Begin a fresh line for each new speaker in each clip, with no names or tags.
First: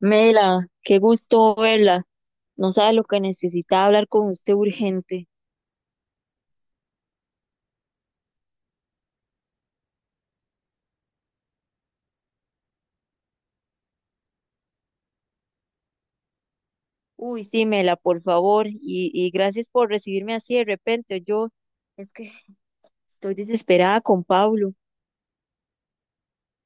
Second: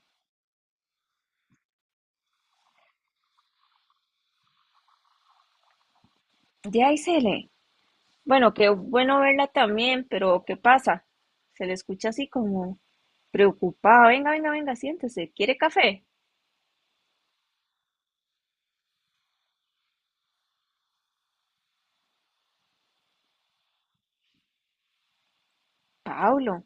Mela, qué gusto verla. No sabe lo que necesitaba hablar con usted urgente.
Ya, Isele. Bueno, qué bueno verla también, pero ¿qué pasa? Se le escucha así como preocupada. Venga, venga, venga, siéntese. ¿Quiere café?
Uy, sí, Mela, por favor. Y gracias por recibirme así de repente. Yo es que estoy desesperada con Pablo.
Pablo,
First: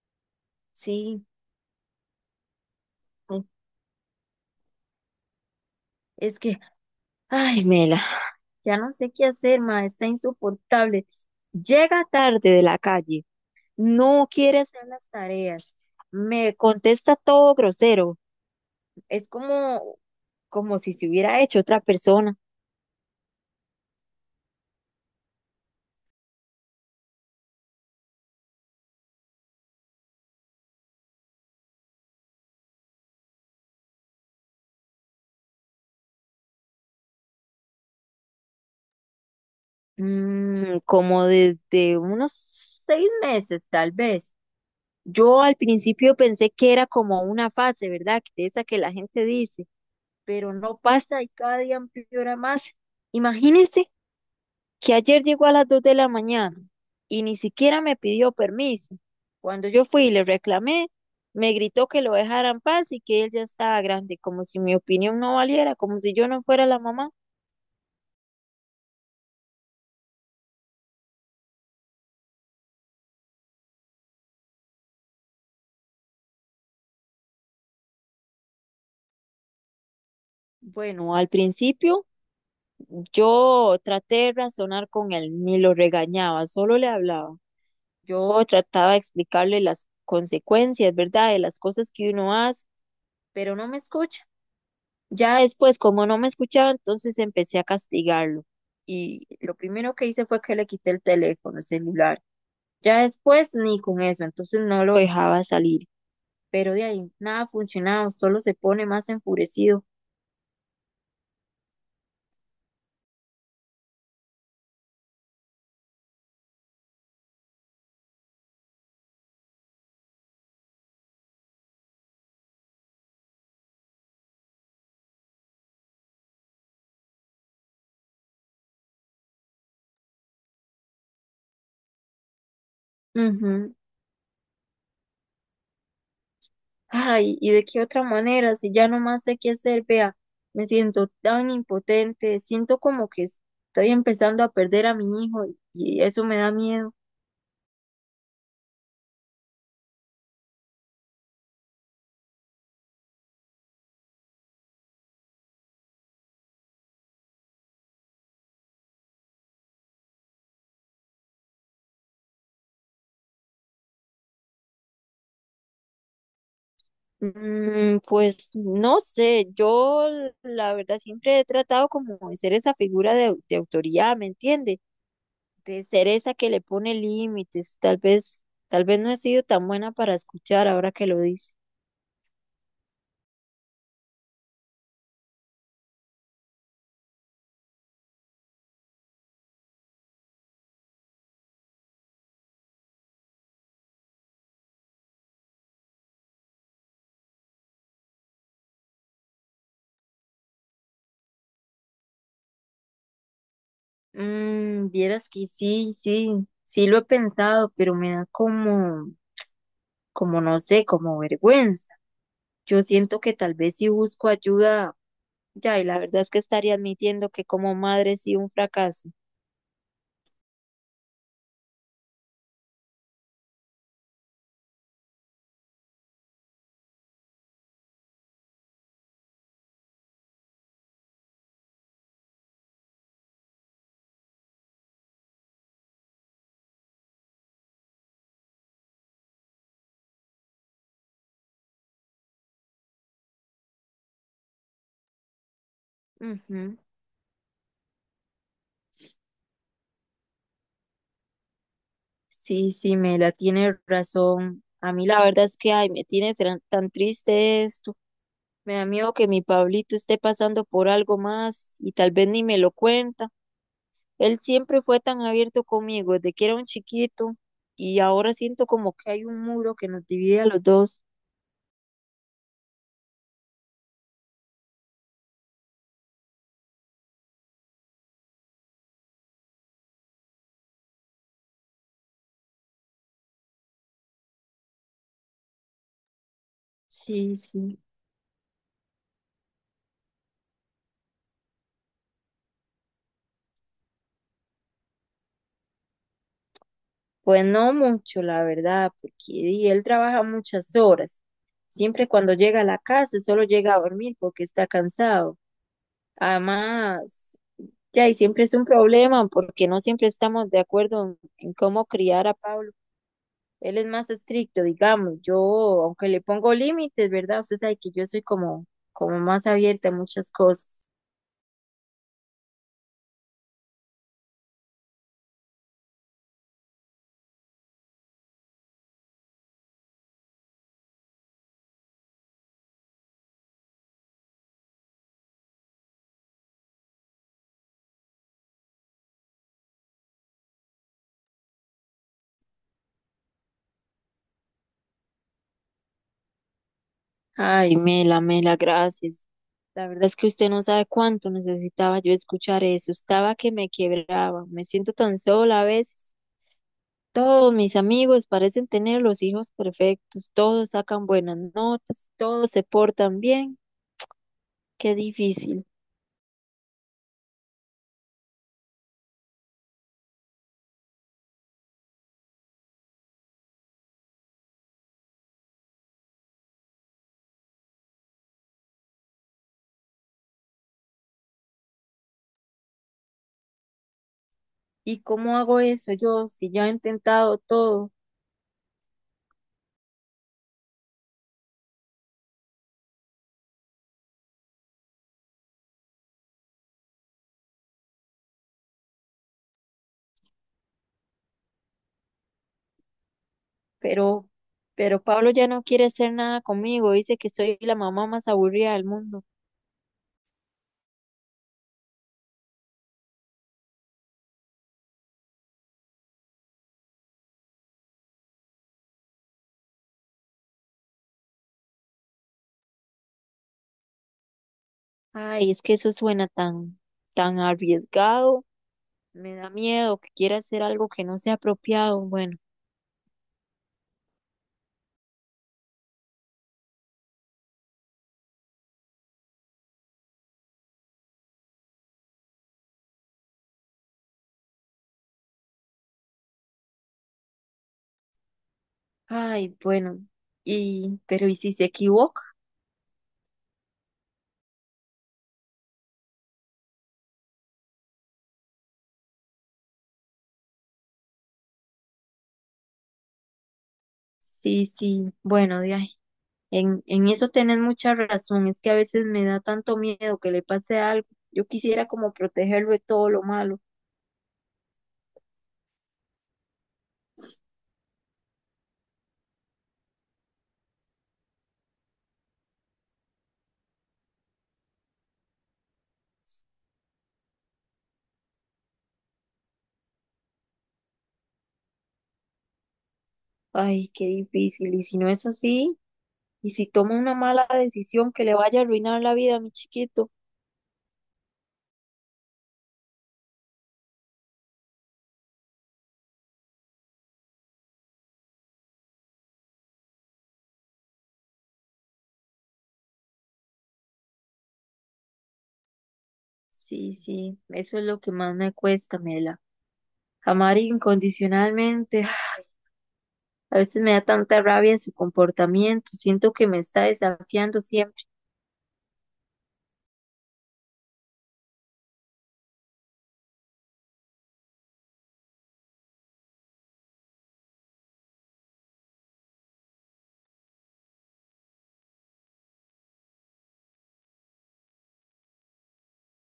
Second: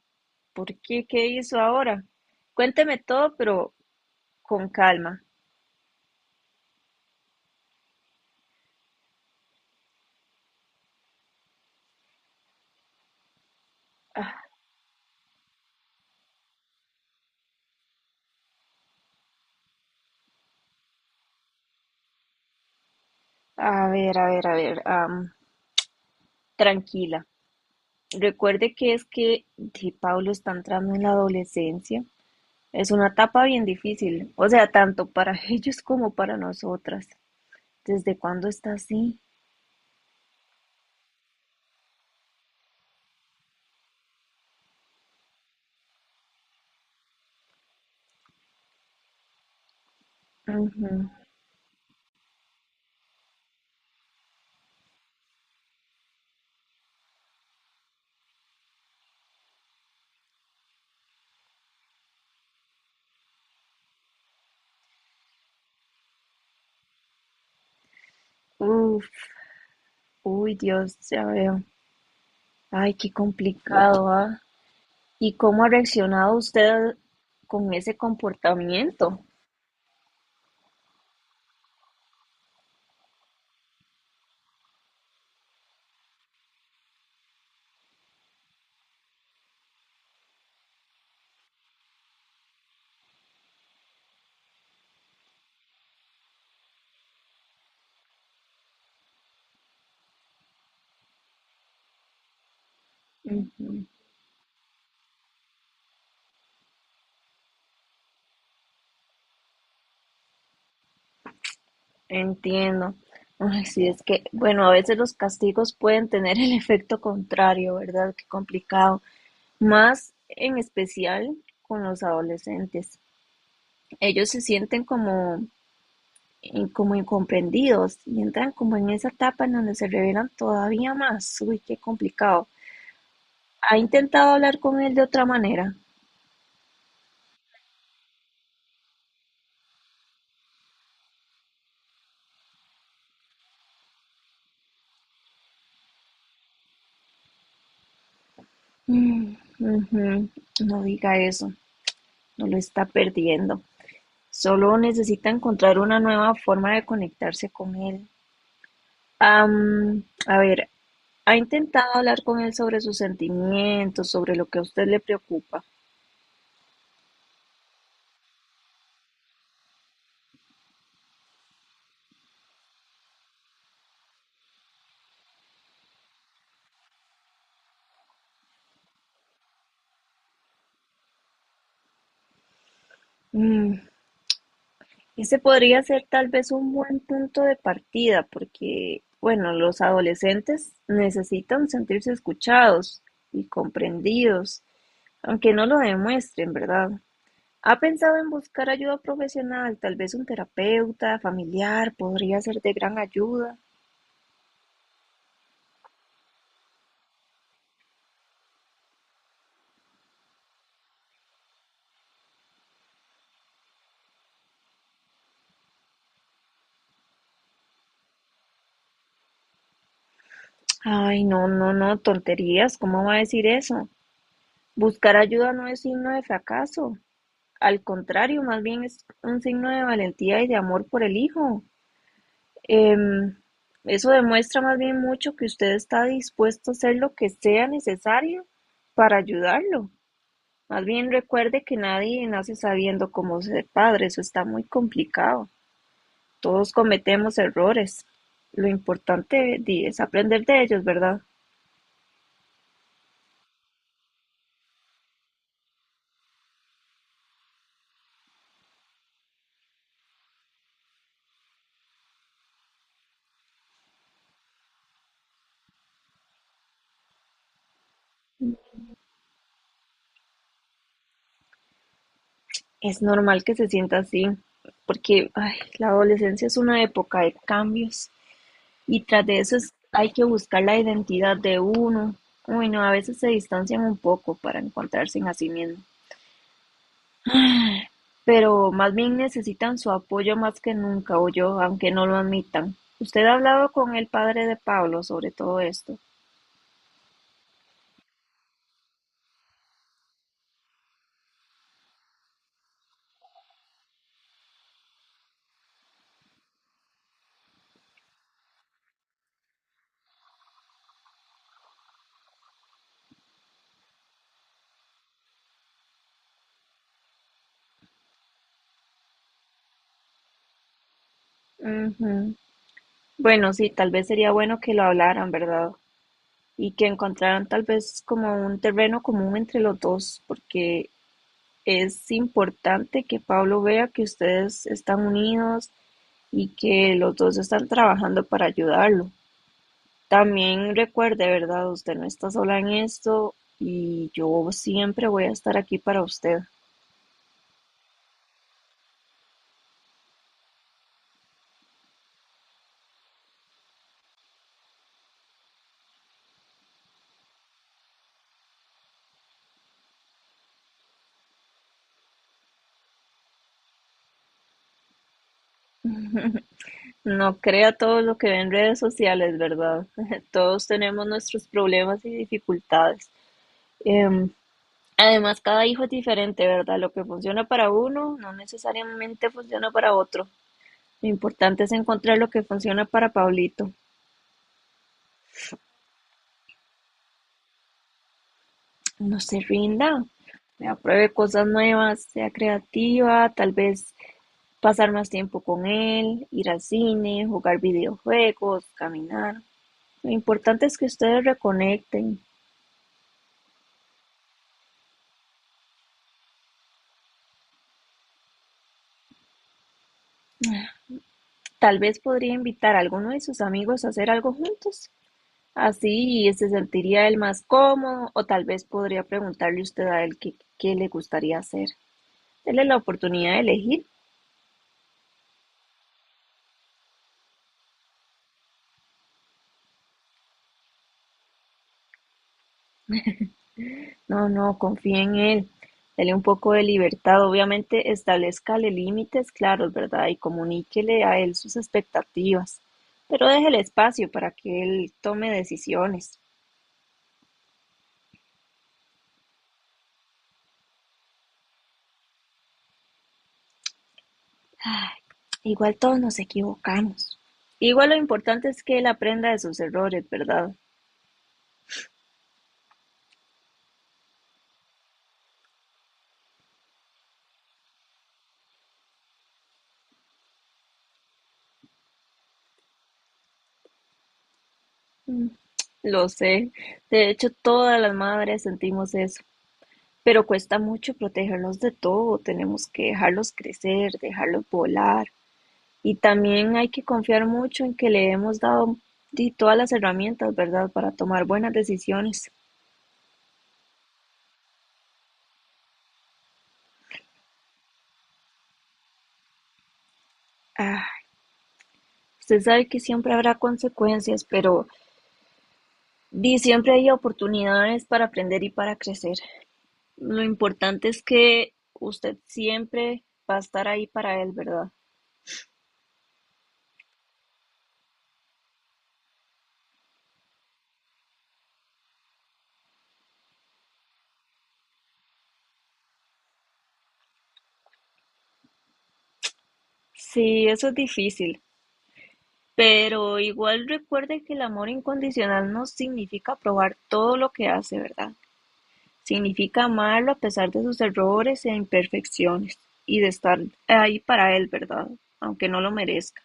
¿por qué? ¿Qué
Sí,
hizo ahora? Cuénteme todo, pero con calma.
es que, ay, Mela, ya no sé qué hacer, ma, está insoportable. Llega tarde de la calle, no
Ah.
quiere hacer las tareas, me contesta todo grosero. Es como, como si se hubiera hecho otra persona.
A ver, a ver, a ver, tranquila. Recuerde que es que de Pablo está entrando en la adolescencia. Es una etapa bien difícil, o sea, tanto para ellos como para nosotras. ¿Desde cuándo está así?
Como desde unos 6 meses, tal vez. Yo al principio pensé que era como una fase, ¿verdad? Que de esa que la gente dice, pero no
Ujú.
pasa y cada día empeora más. Imagínese que ayer llegó a las 2 de la mañana y ni siquiera me pidió permiso. Cuando yo fui y le reclamé, me gritó que lo dejara en paz y que él ya estaba grande, como si mi opinión no valiera, como si yo no fuera la mamá.
Uf, uy, Dios, ya veo. Ay, qué complicado, ¿ah? ¿Y cómo ha reaccionado usted con ese comportamiento?
Bueno, al principio yo traté de razonar con él, ni lo regañaba, solo le hablaba. Yo trataba de explicarle las consecuencias, ¿verdad? De las cosas que uno hace, pero no me escucha. Ya después, como no me escuchaba, entonces empecé a castigarlo. Y lo primero que hice fue que le quité el teléfono, el celular. Ya después, ni
Ujú.
con eso, entonces no lo dejaba salir. Pero de ahí, nada funcionaba, solo se pone más enfurecido.
Entiendo. Ay, sí, es que, bueno, a veces los castigos pueden tener el efecto contrario, ¿verdad? Qué complicado. Más en especial con los adolescentes. Ellos se sienten como, como incomprendidos y entran como en esa etapa en donde se revelan todavía más. Uy, qué complicado.
Ujú.
¿Ha intentado hablar con él de otra manera?
Ay, ¿y de qué otra manera? Si ya no más sé qué hacer, vea, me siento tan impotente, siento como que estoy empezando a perder a mi hijo y eso me da miedo.
Mm, ujú. No diga eso, no lo está perdiendo. Solo necesita encontrar una nueva forma de conectarse con él. A ver, ¿ha intentado hablar con él sobre sus sentimientos, sobre lo que a usted le preocupa?
Pues no sé, yo la verdad siempre he tratado como de ser esa figura de, de autoridad, ¿me entiende? De ser esa que le pone límites, tal vez no he sido tan buena para escuchar ahora que lo dice.
Mm, ese podría ser tal vez un buen punto de partida, porque, bueno, los adolescentes necesitan sentirse escuchados y comprendidos, aunque no lo demuestren, ¿verdad? ¿Ha pensado en buscar ayuda profesional? Tal vez un terapeuta familiar podría ser de gran ayuda.
Vieras que sí, sí, sí lo he pensado, pero me da como... como no sé, como vergüenza. Yo siento que tal vez si busco ayuda, ya, y la verdad es que estaría admitiendo que como madre sí un fracaso.
Ay, no, no, no, tonterías, ¿cómo va a decir eso? Buscar ayuda no es signo de fracaso. Al contrario, más bien es un signo de valentía y de amor por el hijo. Em, eso demuestra más bien mucho que usted está dispuesto a hacer lo que sea necesario para ayudarlo. Más bien recuerde que nadie nace sabiendo cómo ser padre, eso está muy complicado. Todos
Ujú.
cometemos errores. Lo importante di, es aprender de ellos, ¿verdad?
Sí, sí, me la tiene razón. A mí la verdad es que, ay, me tiene tan, triste esto. Me da miedo que mi Pablito esté pasando por algo más y tal vez ni me lo cuenta. Él siempre fue tan abierto conmigo desde que era un chiquito y ahora siento como que hay un muro que nos divide a los dos.
Es normal que se sienta así, porque ay, la adolescencia es una época de cambios y tras de eso hay que buscar la identidad de uno. Uy, no, a veces se distancian un poco para encontrarse en a sí mismo.
Sí, sí.
Pero más bien necesitan su apoyo más que nunca, o yo, aunque no lo admitan. ¿Usted ha hablado con el padre de Pablo sobre todo esto?
Pues no mucho, la verdad, porque di, él trabaja muchas horas. Siempre cuando llega a la casa, solo llega a dormir porque está cansado. Además, ya, y siempre es un problema porque no siempre estamos de acuerdo en cómo criar a Pablo. Él es más estricto, digamos. Yo, aunque le pongo límites, ¿verdad? Usted sabe que yo soy como, como más abierta a muchas cosas.
Ujú. Bueno, sí, tal vez sería bueno que lo hablaran, ¿verdad? Y que encontraran tal vez como un terreno común entre los dos, porque es importante que Pablo vea que ustedes están unidos y que los dos están trabajando para ayudarlo. También recuerde, ¿verdad? Usted no está sola en esto y yo siempre voy a estar aquí para usted.
Ay, Mela, Mela, gracias. La verdad es que usted no sabe cuánto necesitaba yo escuchar eso. Estaba que me quebraba. Me siento tan sola a veces. Todos mis amigos parecen tener los hijos perfectos. Todos sacan buenas notas. Todos se portan bien. Qué difícil.
No crea todo lo que ve en redes sociales, ¿verdad? Todos tenemos nuestros problemas y dificultades. Em, Además, cada hijo es diferente, ¿verdad? Lo que funciona para uno no necesariamente funciona para otro. Lo importante es encontrar lo que funciona para Pablito.
¿Y cómo hago eso yo si ya he intentado todo?
No se rinda, vea, pruebe cosas nuevas, sea creativa, tal vez pasar más tiempo con él, ir al cine, jugar videojuegos, caminar. Lo importante es que ustedes reconecten.
Pero, pero Pablo ya no quiere hacer nada conmigo. Dice que soy la mamá más aburrida del mundo.
Tal vez podría invitar a alguno de sus amigos a hacer algo juntos. Así se sentiría él más cómodo, o tal vez podría preguntarle usted a él qué, qué le gustaría hacer. Dele la oportunidad de elegir.
Ay, es que eso suena tan, tan arriesgado. Me da miedo que quiera hacer algo que no sea apropiado. Bueno,
No, no, confíe en él. Dele un poco de libertad. Obviamente, establezcale límites claros, ¿verdad? Y comuníquele a él sus expectativas. Pero déjele espacio para que él tome decisiones.
ay, bueno. Y, pero ¿y si se equivoca?
Ay, igual todos nos equivocamos. Igual lo importante es que él aprenda de sus errores, ¿verdad?
Sí, sí, bueno, de ahí. En eso tenés mucha razón. Es que a veces me da tanto miedo que le pase algo. Yo quisiera como protegerlo de todo lo malo.
Mm, lo sé, de hecho todas las madres sentimos eso, pero cuesta mucho protegerlos de todo, tenemos que dejarlos crecer, dejarlos volar y también hay que confiar mucho en que le hemos dado di, todas las herramientas, ¿verdad?, para tomar buenas decisiones.
Ay, qué difícil. Y si no es así, y si toma una mala decisión que le vaya a arruinar la vida a mi chiquito.
Ah, usted sabe que siempre habrá consecuencias, pero di, siempre hay oportunidades para aprender y para crecer. Lo importante es que usted siempre va a estar ahí para él, ¿verdad?
Sí, sí, eso es lo que más me cuesta, Mela. Amar incondicionalmente. A veces me da tanta rabia su comportamiento, siento que me está desafiando siempre
Sí, eso es difícil. Pero igual recuerde que el amor incondicional no significa aprobar todo lo que hace, ¿verdad? Significa amarlo a pesar de sus errores e imperfecciones y de estar ahí para él, ¿verdad? Aunque no lo merezca.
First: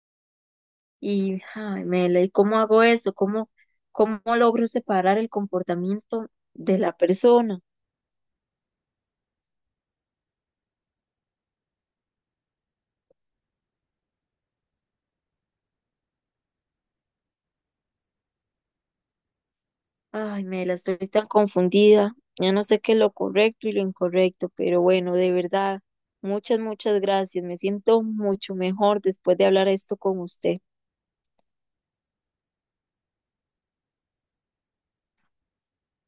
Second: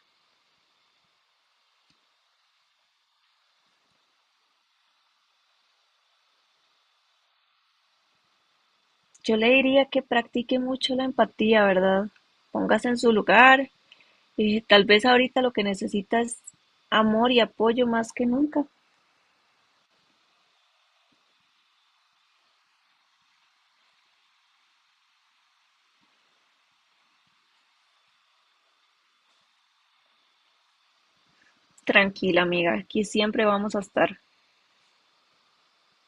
y ay, Mela, ¿y cómo hago eso? ¿Cómo, cómo logro separar el comportamiento de la persona?
Yo le diría que practique mucho la empatía, ¿verdad? Póngase en su lugar. Tal vez ahorita lo que necesita es amor y apoyo más que nunca.
Ay, Mela, estoy tan confundida, ya no sé qué es lo correcto y lo incorrecto, pero bueno, de verdad, muchas, muchas gracias, me siento mucho mejor después de hablar esto con usted.
Tranquila, amiga, aquí siempre vamos a estar.